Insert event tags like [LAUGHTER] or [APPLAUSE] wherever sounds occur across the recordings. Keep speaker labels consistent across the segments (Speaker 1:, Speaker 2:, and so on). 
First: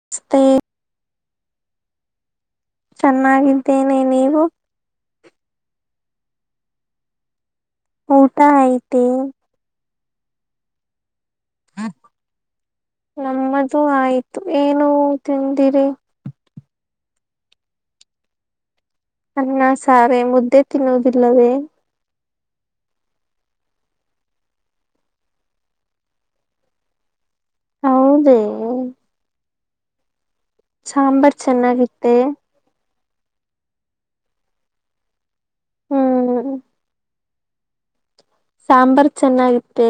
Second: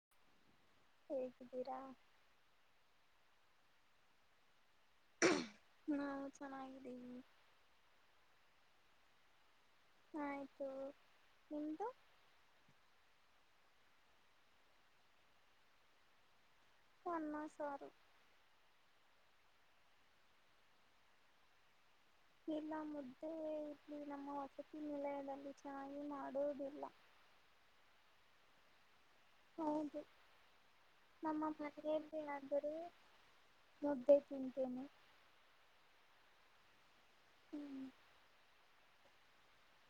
Speaker 1: [UNINTELLIGIBLE]
Speaker 2: ಹೇಗಿದ್ದೀರಾ?
Speaker 1: ಚೆನ್ನಾಗಿದ್ದೇನೆ ನೀವು
Speaker 2: ಹಾ ಚನ್ನಾಗಿದ್ದೀವಿ.
Speaker 1: ಊಟ ಐತೆ
Speaker 2: ಆಯ್ತು ನಿಮ್ಮ್ದು.
Speaker 1: ನಮ್ಮದು ಆಯ್ತು ಏನು ತಿಂದಿರಿ?
Speaker 2: ಅನ್ನ ಸಾರು
Speaker 1: ಅನ್ನ ಸಾರೆ ಮುದ್ದೆ ತಿನ್ನುವುದಿಲ್ಲವೇ
Speaker 2: ಇಲ್ಲ ಮುದ್ದೆ ಇಲ್ಲಿ ನಮ್ಮ ವಸತಿ ನಿಲಯದಲ್ಲಿ ಚೆನ್ನಾಗಿ ಮಾಡುವುದಿಲ್ಲ
Speaker 1: ಹ್ಮ.
Speaker 2: ಹೌದು.
Speaker 1: ಸಾಂಬರ್
Speaker 2: ನಮ್ಮ
Speaker 1: ಚೆನ್ನಾಗಿತ್ತೆ.
Speaker 2: ಮನೆಯಲ್ಲಿ ಆದರೂ ಮುದ್ದೆ ತಿನ್ನತೇನೆ
Speaker 1: ಹ್ಮ್ [INAUDIBLE]
Speaker 2: ಹ್ಮ್
Speaker 1: ಸಾಂಬರ್ ಚೆನ್ನಾಗಿತ್ತೆ.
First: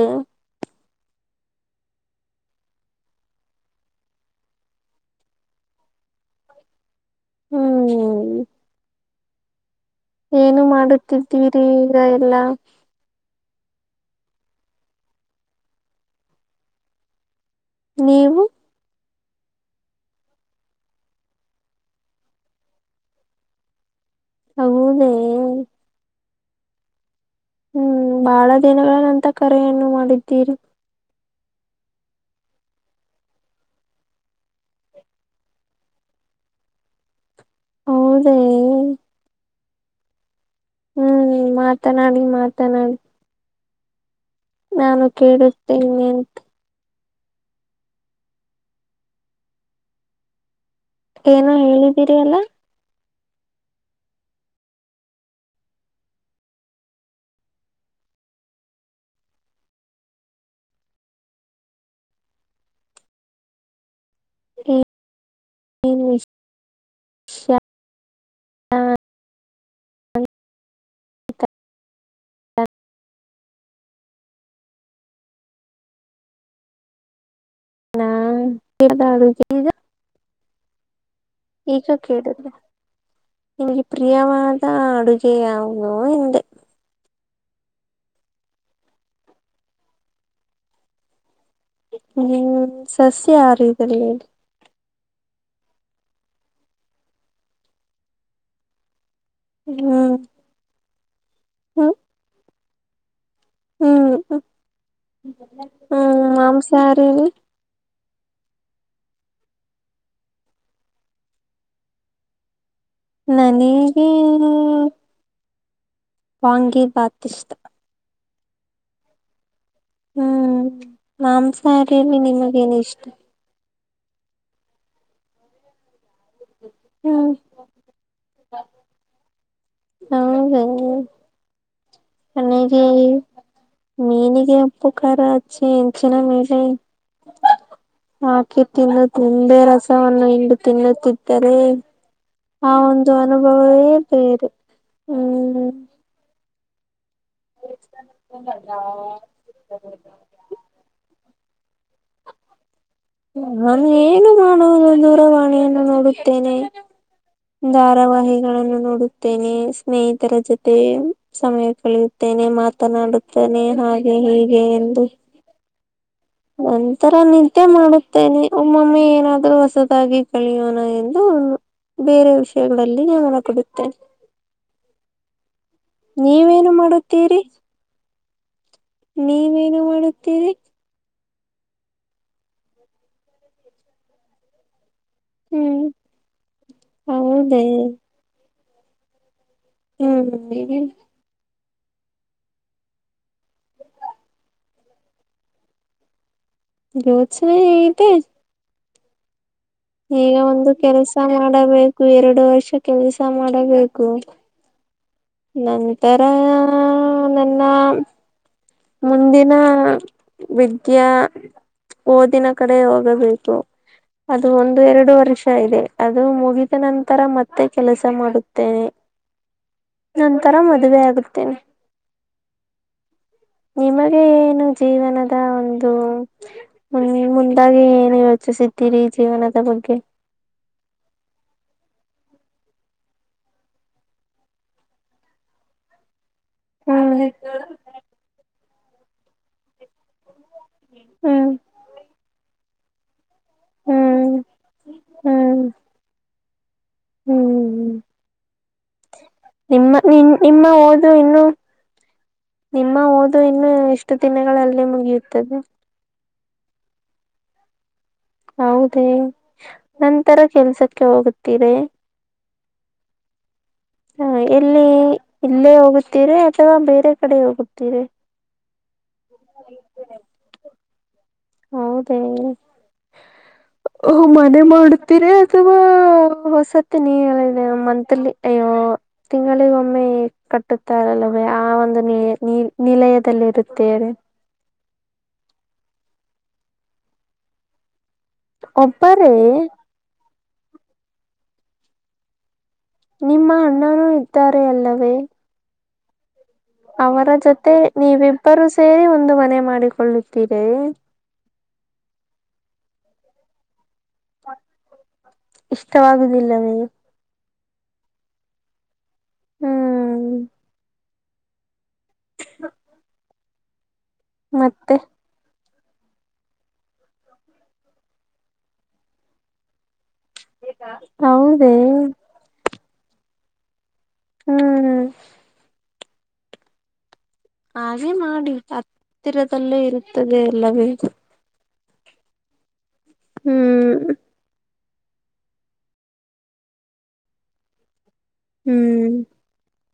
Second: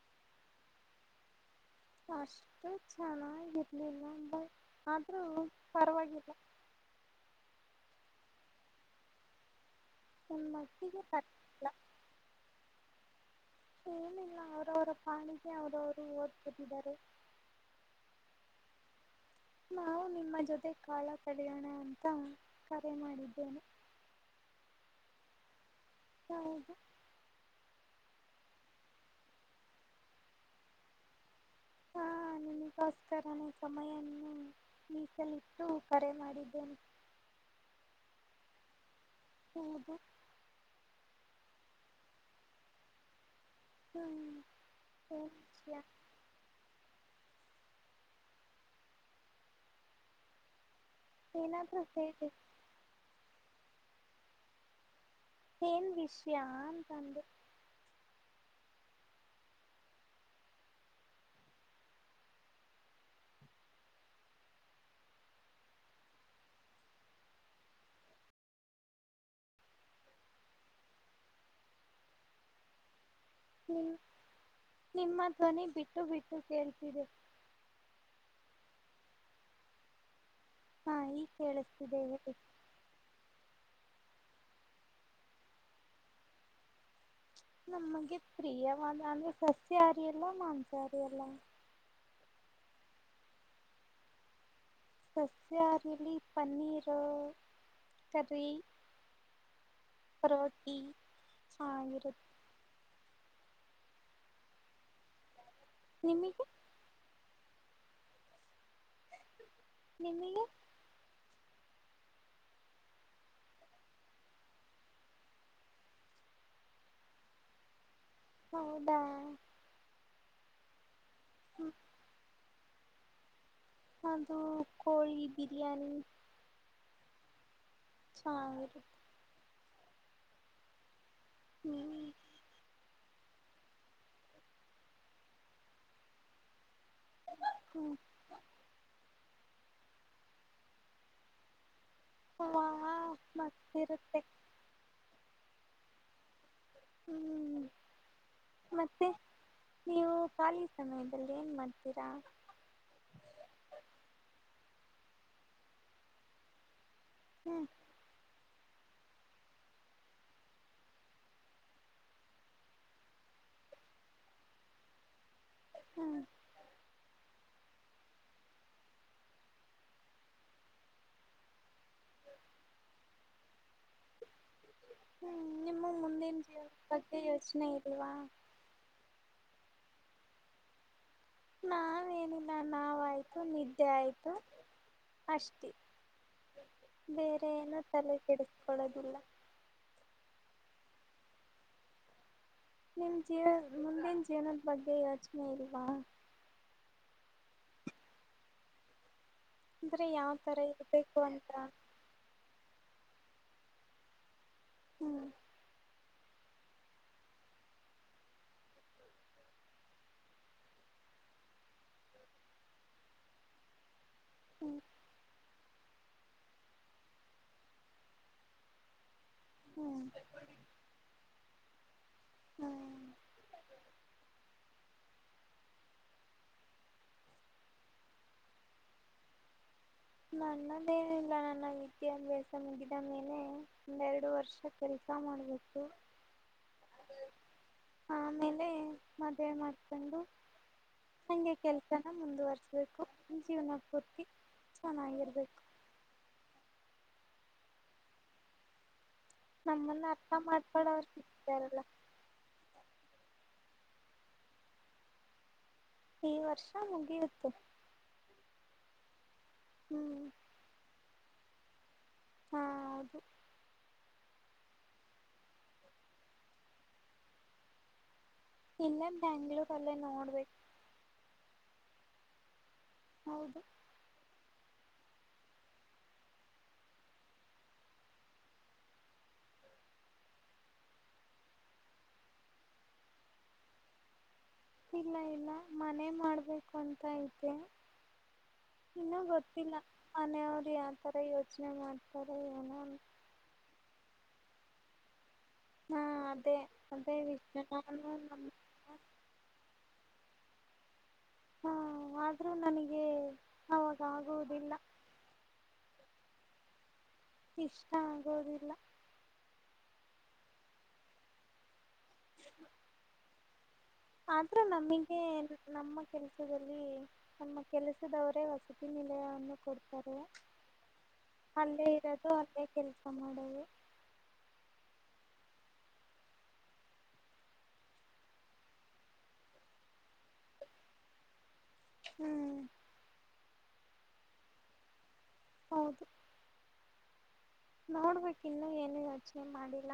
Speaker 2: ಅಷ್ಟು ಚೆನ್ನಾಗಿರ್ಲಿಲ್ಲ ಬಟ್ ಆದ್ರೂ ಪರವಾಗಿಲ್ಲ
Speaker 1: ಹ್ಮ್
Speaker 2: ನನ್ನ
Speaker 1: ಏನು
Speaker 2: ಮಟ್ಟಿಗೆ
Speaker 1: ಮಾಡುತ್ತಿದ್ದೀರಿ
Speaker 2: ಪರವಾಗಿಲ್ಲ
Speaker 1: ಈಗ ಎಲ್ಲ
Speaker 2: ಏನಿಲ್ಲ ಅವರವರ ಪಾಡಿಗೆ ಅವ್ರವರು ಓದಕೋತಿದಾರೆ
Speaker 1: ನೀವು?
Speaker 2: ನಾವು ನಿಮ್ಮ ಜೊತೆ ಕಾಲ ಕಳೆಯೋಣ ಅಂತ ಕರೆ ಮಾಡಿದ್ದೇನೆ.
Speaker 1: ಹೌದೇ
Speaker 2: ಹೌದುಾ
Speaker 1: ಹ್ಮ್ ಬಹಳ ದಿನಗಳ ನಂತ ಕರೆಯನ್ನು ಮಾಡಿದ್ದೀರಿ
Speaker 2: ಹಾ ನಿಮಿಗೋಸ್ಕರನೆ ಸಮಯವನ್ನು ಮೀಸಲಿಟ್ಟು ಕರೆ ಮಾಡಿದ್ದೇನೆ
Speaker 1: ಹೌದೇ
Speaker 2: ಹೌದು
Speaker 1: ಹ್ಮ್ ಮಾತನಾಡಿ ಮಾತನಾಡಿ
Speaker 2: ಹ್ಮ್
Speaker 1: ನಾನು
Speaker 2: ಏನ್ ವಿಷಯ
Speaker 1: ಕೇಳುತ್ತೇನೆ ಅಂತ ಏನೊ
Speaker 2: ಏನಾದ್ರೂ
Speaker 1: ಹೇಳಿದ್ದೀರಿ
Speaker 2: ಹೇಳಿ
Speaker 1: ಅಲ್ಲ
Speaker 2: ಏನ್ ವಿಷಯ ಅಂತಂದೆ
Speaker 1: ಷ [INAUDIBLE]
Speaker 2: ನೀಮ್ ನಿಮ್ಮ ಧ್ವನಿ ಬಿಟ್ಟು ಬಿಟ್ಟು ಕೇಳ್ತಿದೆ
Speaker 1: ಕದಗ [INAUDIBLE]
Speaker 2: ಹಾ ಈ ಕೇಳಿಸ್ತಿದೆ ಹೇಳಿ
Speaker 1: ನಿಮಗೆ ಪ್ರಿಯವಾದ ಅಡುಗೆ ಯಾವುದು ಎಂದೇ
Speaker 2: ನಮಗೆ ಪ್ರಿಯವಾದ ಅಂದ್ರೆ ಸಸ್ಯಹಾರಿ ಅಲ್ಲ ಮಾಂಸಾಹಾರಿ ಅಲ್ಲ
Speaker 1: ಹ್ಮ್ ಸಸ್ಯ ಯಾರ ಇದಲ್ಲಿ
Speaker 2: ಸಸ್ಯಾರಲಿ ಪನ್ನೀರು ಕರಿ
Speaker 1: ಹ್ಮ್
Speaker 2: ರೋಟಿ
Speaker 1: ಹ್ಮ್
Speaker 2: ಹಾಗಿರು
Speaker 1: ಹ್ಮ್ ಹ್ಮ್
Speaker 2: ನಿಮಗೆ
Speaker 1: ಮಾಂಸಹಾರಿಲಿ
Speaker 2: ನಿಮಿಗೆ
Speaker 1: ನನಿಗೆ ವಾಂಗಿಬಾತ್ ಇಷ್ಟ
Speaker 2: ಹೌದಾ
Speaker 1: ಹ್ಮ್
Speaker 2: ಹ್ಮ್,
Speaker 1: ಮಾಂಸಾಹಾರಿಲಿ ನಿಮಗೇನು ಇಷ್ಟ
Speaker 2: ಅದು ಕೋಳಿ ಬಿರಿಯಾನಿ
Speaker 1: ಹ್ಮ್
Speaker 2: ಚ
Speaker 1: ಹಾ ಹಾ ನನಿಗೆ ಮೀನಿಗೆ ಉಪ್ಪು ಖಾರ ಅಚ್ಚಿ ಅಂಚಿನ ಮಲೆ
Speaker 2: ಹೂವು
Speaker 1: ಹಾಕಿ ತಿನ್ನು ನಿಂಬೆ ರಸವನ್ನು ಇಂಡು ತಿನ್ನುತ್ತಿದ್ದರೆ ಆ ಒಂದು ಅನುಭವವೇ
Speaker 2: ಮತ್ತಿರುತ್ತೆ
Speaker 1: ಬೇರೆ ಹ್ಮ್ ಹ್ಮ್
Speaker 2: ಹ್ಮ್ ಮತ್ತೆ ನೀವು ಖಾಲಿ ಸಮಯದಲ್ಲಿ ಏನ್ ಮಾಡ್ತೀರಾ
Speaker 1: ನಾನು ಏನು ಮಾಡುವುದು ದೂರವಾಣಿಯನ್ನು ನೋಡುತ್ತೇನೆ
Speaker 2: ಹ್ಮ್
Speaker 1: ಧಾರಾವಹಿ ಗಳನ್ನು ನೋಡುತ್ತೇನೆ ಸ್ನೇಹಿತರ ಜೊತೆ ಸಮಯ ಕಳೆಯುತ್ತೇನೆ ಮಾತನಾಡುತ್ತನೆ ಹಾಗೆ ಹೀಗೆ ಎಂದು
Speaker 2: ಹ್ಮ
Speaker 1: ನಂತರ ನಿದ್ದೆ ಮಾಡುತ್ತೇನೆ ಒಮ್ಮೊಮ್ಮೆ ಏನಾದ್ರೂ ಹೊಸದಾಗಿ ಕಳಿಯೋಣ ಎಂದು ಬೇರೆ ವಿಷಯಗಳಲ್ಲಿ ನಾವನ ಕೊಡುತ್ತೇನೆ
Speaker 2: ಹ್ಮ್ ನಿಮ್ಮ ಮುಂದಿನ
Speaker 1: ನೀವೇನು
Speaker 2: ಜೀವನದ ಬಗ್ಗೆ
Speaker 1: ಮಾಡುತ್ತೀರಿ
Speaker 2: ಯೋಚನೆ ಇಲ್ವಾ
Speaker 1: ನೀವೇನು ಮಾಡುತ್ತೀರಿ
Speaker 2: ನಾವೇನಿಲ್ಲ ನಾವಯ್ತು ನಿದ್ದೆ ಆಯ್ತು ಅಷ್ಟೇ
Speaker 1: ಹ್ಮ್
Speaker 2: ಬೇರೆ
Speaker 1: ಹೌದೇ
Speaker 2: ಏನೋ ತಲೆ ಕೆಡ ಕೊಡದಿಲ್ಲ
Speaker 1: ಹ್ಮ್
Speaker 2: ನಿಮ್ ಜೀವ ಮುಂದಿನ ಜೀವನದ ಬಗ್ಗೆ ಯೋಚನೆ ಇಲ್ವಾ.
Speaker 1: ಯೋಚ್ನೆ ಇದೆ.
Speaker 2: ಅಂದ್ರೆ ಯಾವ
Speaker 1: ಈಗ
Speaker 2: ತರ
Speaker 1: ಒಂದು ಕೆಲ್ಸ
Speaker 2: ಇರ್ಬೇಕು ಅಂತ
Speaker 1: ಮಾಡಬೇಕು ಎರಡು ವರ್ಷಕ್ಕೆ ಕೆಲ್ಸ ಮಾಡಬೇಕು.
Speaker 2: ಹ್ಮ್
Speaker 1: ನಂದ ತರ ನಿನ್ನ ಮುಂದಿನ ವಿದ್ಯಾ ಓದಿನ ಕಡೆ ಹೋಗಬೇಕು. ಅದು
Speaker 2: ಹ್ಮ್
Speaker 1: ಒಂದು ಎರಡು ವರ್ಷ. ಇಷ್ಟ ಇದೆ ಅದು ಮುಗಿದ ನಂತರ ಮತ್ತೆ ಕೆಲಸ ಮಾಡುತ್ತೇನೆ.
Speaker 2: ಹ್ಮ್
Speaker 1: ನಂತರ ಮದುವೆ ಆಗುತ್ತೇನೆ.
Speaker 2: ಹ್ಮ್
Speaker 1: ಏನು ಜೀವನದ ಒಂದು ಮುಂದಾಗಿ ಏನು ಯೋಚಿಸಿದ್ದೀರಿ ಜೀವನದ ಬಗ್ಗೆ.
Speaker 2: ನನ್ನದೇನಿಲ್ಲ ನನ್ನ ವಿದ್ಯಾಭ್ಯಾಸ ಮುಗಿದ ಮೇಲೆ ಒಂದೆರಡು ವರ್ಷ ಕೆಲಸ ಮಾಡ್ಬೇಕು.
Speaker 1: ಹ್ಮ್
Speaker 2: ಆಮೇಲೆ ಮದ್ವೆ ಮತ್ತೊಂದು ಹಂಗೆ ಕೆಲ್ಸನ ಮುಂದವರೆಸಬೇಕು ಬೇಕು ಜೀವನ ಪೂರ್ತಿ.
Speaker 1: ಹ್ಮ್
Speaker 2: ಚೆನ್ನಾಗಿರ್ಬೇಕು
Speaker 1: ಹ್ಮ್ ಹ್ಮ್ ಹ್ಮ್
Speaker 2: ನಮ್ಮನ್ನ ಅರ್ಥ ಮಾಡ್ಕೊಳರ
Speaker 1: ಇನ್ನು
Speaker 2: ಸಿಕ್ಕತಾರಲ್ಲ
Speaker 1: ನಿಮ್ಮ ಓದು ಇನ್ನು ಎಷ್ಟು ದಿನಗಳಗಳಲ್ಲಿ ಮುಗಿಯುತ್ತದೆ.
Speaker 2: ಈ ವರ್ಷ ಮುಗಿಯತ್ತೆ.
Speaker 1: ಹೌದ ನಂತರ ಕೆಲ್ಸಕ್ಕೆ ಹೋಗುದ. ತೀರೆ
Speaker 2: ಹಾ ಹೌದು
Speaker 1: ಹಾ ಎಲ್ಲಿ- ಇಲ್ಲೇ ಹೋಗುತ್ತೀರ ಅಥವಾ ಬೇರೆ ಕಡೆ ಹೋಗುತ್ತೀರ
Speaker 2: ಇಲ್ಲ- ಬೆಂಗಳೂರು ಅಲ್ಲೇ ನೋಡ್ಬೇಕು
Speaker 1: ಹೌದ
Speaker 2: ಹೌದು
Speaker 1: ಮಾಡುತ್ತೀರಿ ಅಥವಾ ಹೊಸತಿ ನೀದಿ ಮಂತ್ಲಿ ಅಯ್ಯೋ ತಿಂಗಳಿಗ ಒಮ್ಮೆ ಕಟ್ಟುತ್ತಾರಲ್ಲ ಆ ಒಂದು ನಿಲಯದಲ್ಲಿರುತ್ತೇರಿ
Speaker 2: ಇಲ್ಲ ಇಲ್ಲ ಮನೆ ಮಾಡ್ಬೇಕು ಅಂತ ಐತೆೆ. ಇನ್ನೂ
Speaker 1: ಒಬ್ಬರೇ
Speaker 2: ಗೊತ್ತಿಲ್ಲ ಮನೆಯವ [INAUDIBLE] ಯಾವ ತರ ಯೋಚನೆ ಮಾಡ್ತಾರೆ ಏನೋ
Speaker 1: ನಿಮ್ಮ ಅಣ್ಣನೂ ಇದ್ದಾರೆ ಅಲ್ಲವೇ
Speaker 2: ಹಾ ಅದೇ
Speaker 1: ಅವರ
Speaker 2: ವಿಷ್ಯ
Speaker 1: ಜೊತೆ
Speaker 2: ನಾನು ನಮ್ಮ
Speaker 1: ನೀವಿಬ್ಬರೂ ಸೇರಿ ಒಂದು ಮನೆ ಮಾಡಿ ಕೊಳ್ಳುತ್ತೀರೇ
Speaker 2: ಹಾ ಆದ್ರೂ ನನಗೆ ಅವಾಗಾಗುವುದಿಲ್ಲ
Speaker 1: ಇಷ್ಟವಾಗುದಿಲ್ಲವೇ
Speaker 2: ಇಷ್ಟ ಆಗೋದಿಲ್ಲ
Speaker 1: ಹ್ಮ್ ಹ
Speaker 2: ಆದ್ರ ನಮಗೆ ನಮ್ಮ ಕೆಲ್ಸದಲ್ಲಿ ನಮ್ಮ ಕೆಲಸದವರೇ ವಸತಿ ನಿಲಯವನ್ನು ಕೊಡ್ತಾರೆ
Speaker 1: ಹೌದೇ
Speaker 2: ಅಲ್ಲೇ ಇರೋದು ಅಲ್ಲೇ ಕೆಲ್ಸ ಮಾಡೋದು ಹ್ಮ [INAUDIBLE]
Speaker 1: ಹ್ಮ್ ಹ್ಮ್ ಹಾಗೆ ಮಾಡಿ ಹತ್ತಿರದಲ್ಲೇ ಇರುತ್ತದೆ ಅಲ್ಲವೇ
Speaker 2: ಹ್ಮ್
Speaker 1: ಹ್ಮ್
Speaker 2: ಹೌದು ನೋಡ್ಬೇಕ ಇನ್ನು ಏನು
Speaker 1: ಹ್ಮ್
Speaker 2: ಯೋಚನೆ ಮಾಡಿಲ್ಲ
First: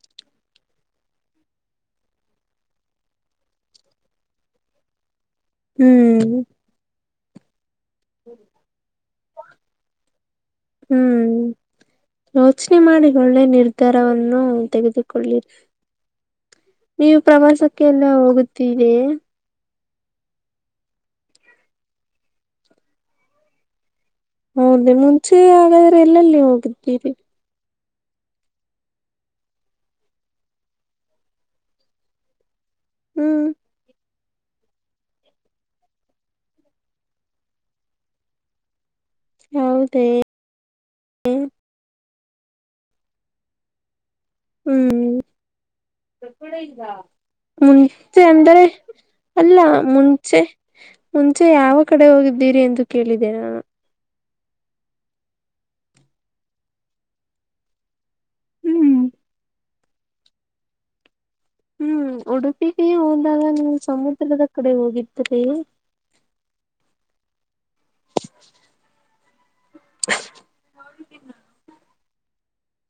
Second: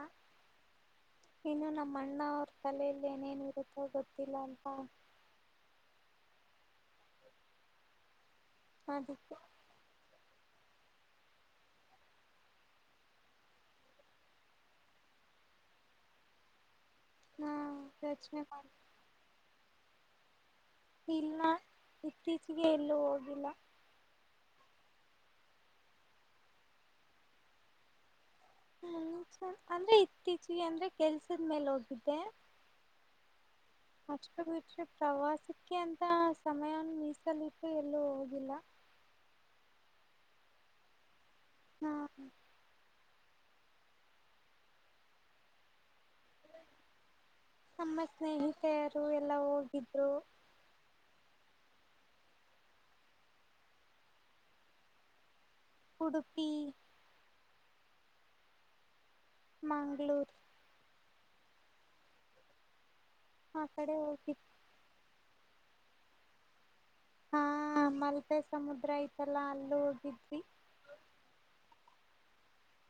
Speaker 2: ಇನ್ನು ನಮ್ಮಣ್ಣ ಅವ್ರ ತಲೆಯಲ್ಲಿ ಏನೇನು ಇರುತ್ತೋ ಗೊತ್ತಿಲ್ಲ ಅಂತ
Speaker 1: ಹ್ಮ್ ಹ್ಮ್
Speaker 2: ಅದಕ್ಕೆ
Speaker 1: ಹ್ಮ್ ಯೋಚನೆ ಮಾಡಿ ಒಳ್ಳೆ ನಿರ್ಧಾರವನ್ನು ತೆಗೆದುಕೊಳ್ಳಿರಿ [INAUDIBLE] ನೀವು
Speaker 2: ಹಾ
Speaker 1: ಪ್ರವಾಸಕ್ಕೆ ಎಲ್ಲ
Speaker 2: ಯೋಚನೆ ಮಾಡಿ
Speaker 1: ಹೋಗುತ್ತಿರೆ
Speaker 2: ಇಲ್ಲ ಇತ್ತೀಚಿಗೆ ಎಲ್ಲೂ ಹೋಗಿಲ್ಲ
Speaker 1: ಹೌದ ಮುಂಚೆ ಹಾಗಾದ್ರೆ ಎಲ್ಲಲ್ಲಿ ಹೋಗಿದ್ದೀರಿ
Speaker 2: ಹ್ಮ ಮುಂಚೆ ಅಂದ್ರೆ ಇತ್ತೀಚಿಗೆ ಅಂದ್ರೆ ಕೆಲ್ಸದ ಮೇಲೆ ಹೋಗಿದ್ದೆ
Speaker 1: ಹ್ಮ್
Speaker 2: ಅಷ್ಟ ಬಿಟ್ರೆ ಪ್ರವಾಸಕ್ಕೆ ಎಂತ ಸಮಯನ ಮೀಸಲಿಟ್ಟು ಎಲ್ಲೂ ಹೋಗಿಲ್ಲ
Speaker 1: ಹೌದೇ
Speaker 2: ಹ
Speaker 1: ಹ್ಮ್
Speaker 2: ನಮ್ಮ
Speaker 1: ಮುಂಚೆ ಅಂದರೆ
Speaker 2: ಸ್ನೇಹಿತೆಯರು ಎಲ್ಲ
Speaker 1: ಅಲ್ಲ
Speaker 2: ಹೋಗಿದ್ರು
Speaker 1: ಮುಂಚೆ ಮುಂಚೆ ಯಾವ ಕಡೆ ಹೋಗಿದ್ದೀರಿ ಎಂದು ಕೇಳಿದೆ ನಾನು
Speaker 2: ಉಡುಪಿ
Speaker 1: ಹ್ಮ್
Speaker 2: ಮಂಗಳೂರು
Speaker 1: ಹ್ಮ್ ಉಡುಪಿಗೆ ಹೋಗಿ ಗಿದಾಗ
Speaker 2: ಆ
Speaker 1: ನೀವು
Speaker 2: ಕಡೆ ಹೋಗಿದ್
Speaker 1: ಸಮುದ್ರದ ಕಡೆ ಹೋಗಿ ಹ್ಮ್
Speaker 2: ಹಾ ಹ ಮಲ್ಪೆ ಸಮುದ್ರ ಐತ ತಲ ಅಲ್ಲ ಹೋಗಿದ್ವಿ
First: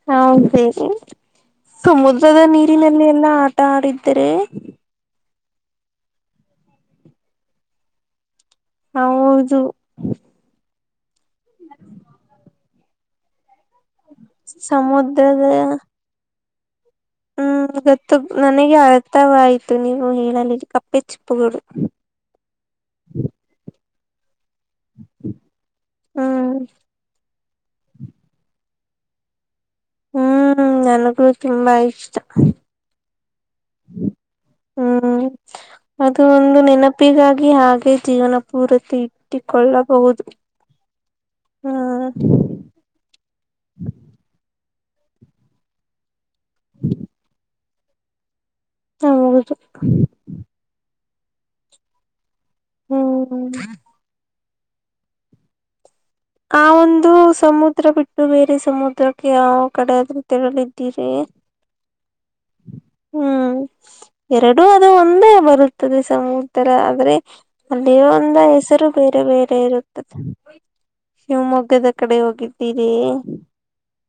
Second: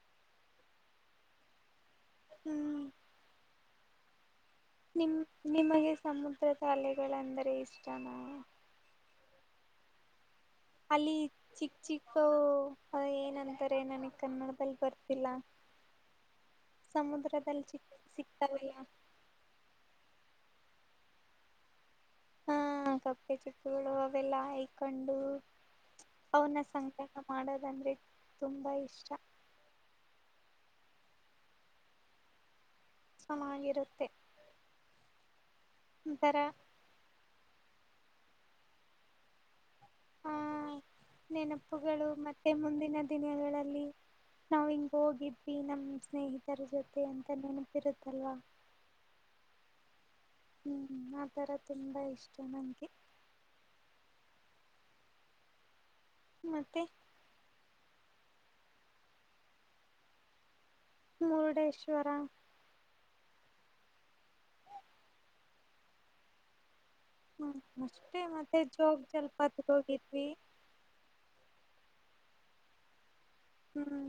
Speaker 1: ಹ ಸರಿ ಸಮುದ್ರದ ನೀರಿನಲ್ಲಿ ಎಲ್ಲಾ ಆಟ ಆಡಿದರೆ
Speaker 2: ನಿಮ ನಿಮಗೆ ಸಮುದ್ರ ತ ಅಲೆಗಳೆಂದರೆ ಇಷ್ಟನ,
Speaker 1: ಹೌದು
Speaker 2: ಅಲ್ಲಿ ಚಿಕ್ಕ ಚಿಕ್ಕ ಹ ಏನನ್ ರೆ ನನಗ್ ಕನ್ನಡದಲ್ಲಿ ಬರ್ತಿಲ್ಲ
Speaker 1: ಸಮುದ್ರದ
Speaker 2: ಸಮುದ್ರದಲ್ಲಿ
Speaker 1: ಹ್ಮ್
Speaker 2: ಚಿಕ್
Speaker 1: ಗೊತ್ತು
Speaker 2: ಸಿಗ್ತಾವಲ್ಲ
Speaker 1: ನನಗೆ ಅರ್ಥವ ಆಯ್ತು ನೀವು ಹೇಳಲ ಕ ಪಚ್ಚಿ ಪಗಡು
Speaker 2: ಹಾ ಕಪ್ಪೆ ಚಿಪ್ಪುಗಳು ವಲ್ಲಯ ಕಂಡು
Speaker 1: ಹ್ಮ್
Speaker 2: ಅವನ ಸಂತ ಮಾಡೋದಂದ್ರೆ ತುಂಬಾ ಇಷ್ಟ
Speaker 1: ಹ್ಮ್ ನನಗೂ ತುಂಬಾ ಇಷ್ಟ,
Speaker 2: ಚೆನ್ನಾಗಿರುತ್ತೆ
Speaker 1: ಹ್ಮ್ ಅದು
Speaker 2: ಒಂಥರ
Speaker 1: ಒಂದು ನೆನಪಿಗಾಗಿ ಹಾಗೆ, ಜೀವನ ಪೂರತಿ ಇಟ್ಟಿಕೊಳ್ಳ,
Speaker 2: ಹ ನೆನಪುಗಳು
Speaker 1: ಹ್ಮ್
Speaker 2: ಮತ್ತೆ ಮುಂದಿನ ದಿನಗಳಲ್ಲಿ ನಾವ ಹೋಗಿದ್ಿ ನಮ್ಮ ಸ್ನೇಹಿತ ರ ಜೊತೆ ಅಂತ ನನ ತಿರುತಲ್ಲ.
Speaker 1: ಹದು
Speaker 2: ಈ ತರ ತುಂಬಾ ಇಷ್ಟ, ಚನ್ನಗೆ
Speaker 1: ಆ
Speaker 2: ಮತ್ತೆ
Speaker 1: ಒಂದು ಸಮುದ್ರ ಬಿಟ್ಟು, ಇ ಬೇರೆ ಸಮುದ್ರಕ್ಕೆ ಯ ಕಡೆಾದ್ರ ತೆರ
Speaker 2: ಮುರುಡೇಶ್ವರ
Speaker 1: ಹ್ಮ್ ಎರಡುೂ ಅದು ಒಂದೇ ಬರುತ್ತದೆ ಸಮುದ್ರ ಅಂದ್ರೆ
Speaker 2: ಹ್ಮ್
Speaker 1: ಅಲ್ಲಿಯ
Speaker 2: ಅಷ್ಟೇ
Speaker 1: ಒಂದ
Speaker 2: ಮತ್ತೆ
Speaker 1: ಹೆಸರು
Speaker 2: ಜೋಗ್
Speaker 1: ಬೇರೆ ಬೇರೆ
Speaker 2: ಜಲಪಾತಕ್ಕೆ
Speaker 1: ಇರುತ್ತದೆ.
Speaker 2: ಹೋಗಿದ್ವಿ
Speaker 1: ಶಿವಮೊಗ್ಗದ ಕಡೆ ಹೋಗಿದ್ದೀರಿ
Speaker 2: ಹ್ಮ್,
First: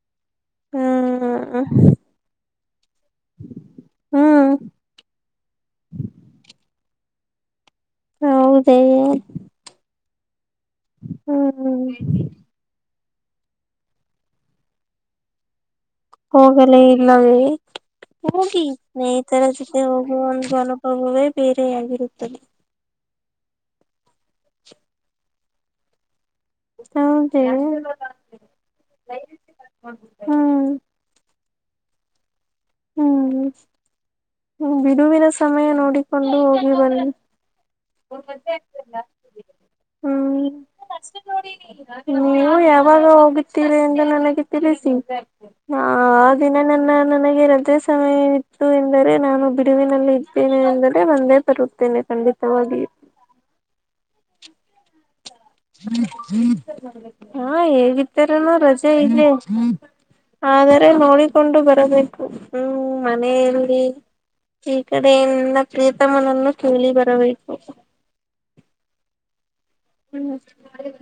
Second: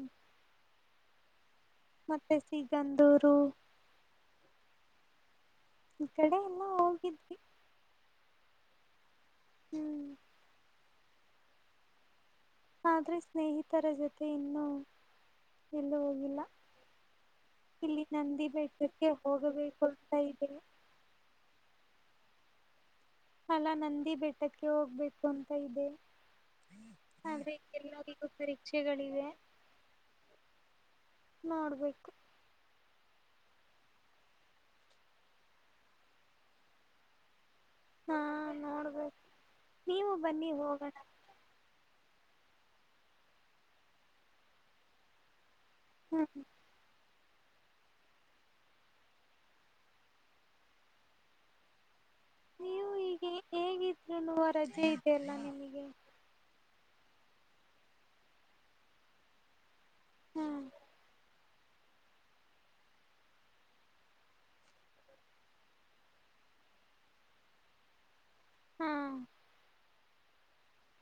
Speaker 1: ಹ್ಮ್
Speaker 2: ಮತ್ತೆ ಸಿ ತಂದೂರು
Speaker 1: ಹ್ಮ್
Speaker 2: ಈ ಕಡೆ ಎಲ್ಲ ಹೋಗಿದ್ವಿ
Speaker 1: ಹೌದೇ
Speaker 2: ಹ್ಮ್
Speaker 1: ಹ್ಮ್
Speaker 2: ಆದ್ರೆ ಸ್ನೇಹಿತರ ಜೊತೆ ಇನ್ನೂ ಎಲ್ಲೂ ಹೋಗಿಲ್ಲ
Speaker 1: ಹೋಗಲೇ ಇಲ್ಲವೇ
Speaker 2: ಇಲ್ಲಿ ನಂದಿ
Speaker 1: ಹೋಗಿ
Speaker 2: ಬೆಟ್ಟಕ್ಕೆ
Speaker 1: ಸ್ನೇಹಿತರ
Speaker 2: ಹೋಗಬೇಕು
Speaker 1: ಜೊತೆ
Speaker 2: ಅಂತ
Speaker 1: ಹೋಗುವ
Speaker 2: ಇದೆ
Speaker 1: ಒಂದು ಅನುಭವವೇ ಬೇರೆ ರೇ ಆಗಿರುತ್ತದೆ
Speaker 2: ಅಲಾ ನಂದಿ ಬೆಟ್ಟಕ್ಕೆ ಹೋಗ್ಬೇಕು ಅಂತ ಇದೆ
Speaker 1: ಹೌದೇ
Speaker 2: ಆದ್ರೆ
Speaker 1: ಹ್ಮ್
Speaker 2: ಎಲ್ಲರಿಗೂ ಪರೀಕ್ಷೆಗಳಿವೆ ನೋಡ್ಬೇಕು
Speaker 1: ಹ್ಮ್ ಬಿಡುವಿನ ಸಮಯ ನೋಡಿಕೊಂಡು ಹೋಗಿ ಬನ್ನಿ
Speaker 2: ಹಾ ನೋಡ್ಬೇಕು ನೀವು ಬನ್ನಿ
Speaker 1: ಹ್ಮ
Speaker 2: ಹೋಗೋಣ
Speaker 1: ನೀವು ಯಾವಾಗ ಹೋಗುತ್ತೀರಿ ಅಂದು ನನಗೆ ತಿಳಿಸಿ ಹಾ ಆ
Speaker 2: ಹ್ಮ್
Speaker 1: ದಿನ ನನ್ನ ನನಗೆ ರಜೆ ಸಮಯ ಇತ್ತು ಎಂದರೆ ನಾನು ಬಿಡುವಿನಲ್ಲಿ ಇದ್ದೇನೆ ಎಂದರೆ ಬಂದೇ ಬರುತ್ತೇನೆ ಖಂಡಿ
Speaker 2: ನುವ ರಜೆ ಇದೆಯ ಅಲ್ಲ
Speaker 1: ಹಾ ಹೇಗಿದ್ದರೂನೂ ರಜೆ ಇದೆ
Speaker 2: ಹ್ಮ್
Speaker 1: ಆದ್ರ ನೋ ಕೊಂಡು ಬರಬೇಕು ಹ್ಮ್ ಮನೆಯಲ್ಲಿ ಈ ಕಡೆ ಎನ್ನ ಪ್ರೀತಮನನ್ನು ಕೇಳಿ ಬರಬೇಕು
Speaker 2: ಹ್ಮ
Speaker 1: ಹ್ಮ್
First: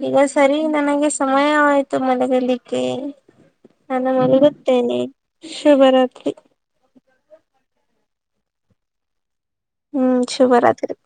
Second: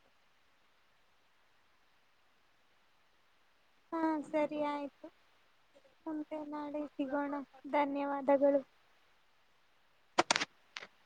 Speaker 1: ಈಗ ಸರಿ ನನಗೆ ಸಮಯ ಆಯ್ತು ಮಲಗಲಿಕ್ಕೆ
Speaker 2: ಹಾ
Speaker 1: ನಾನು
Speaker 2: ಸರಿ
Speaker 1: ಮಲಗುತ್ತೇನೆ
Speaker 2: ಆಯ್ತು
Speaker 1: ಶುಭರಾತ್ರಿ
Speaker 2: ಮುಂದೆ ನಾಳೆ ಸಿಗೋಣ ಧನ್ಯವಾದಗಳು
Speaker 1: ಹ್ಮ್ ಶುಭರಾತ್ರಿ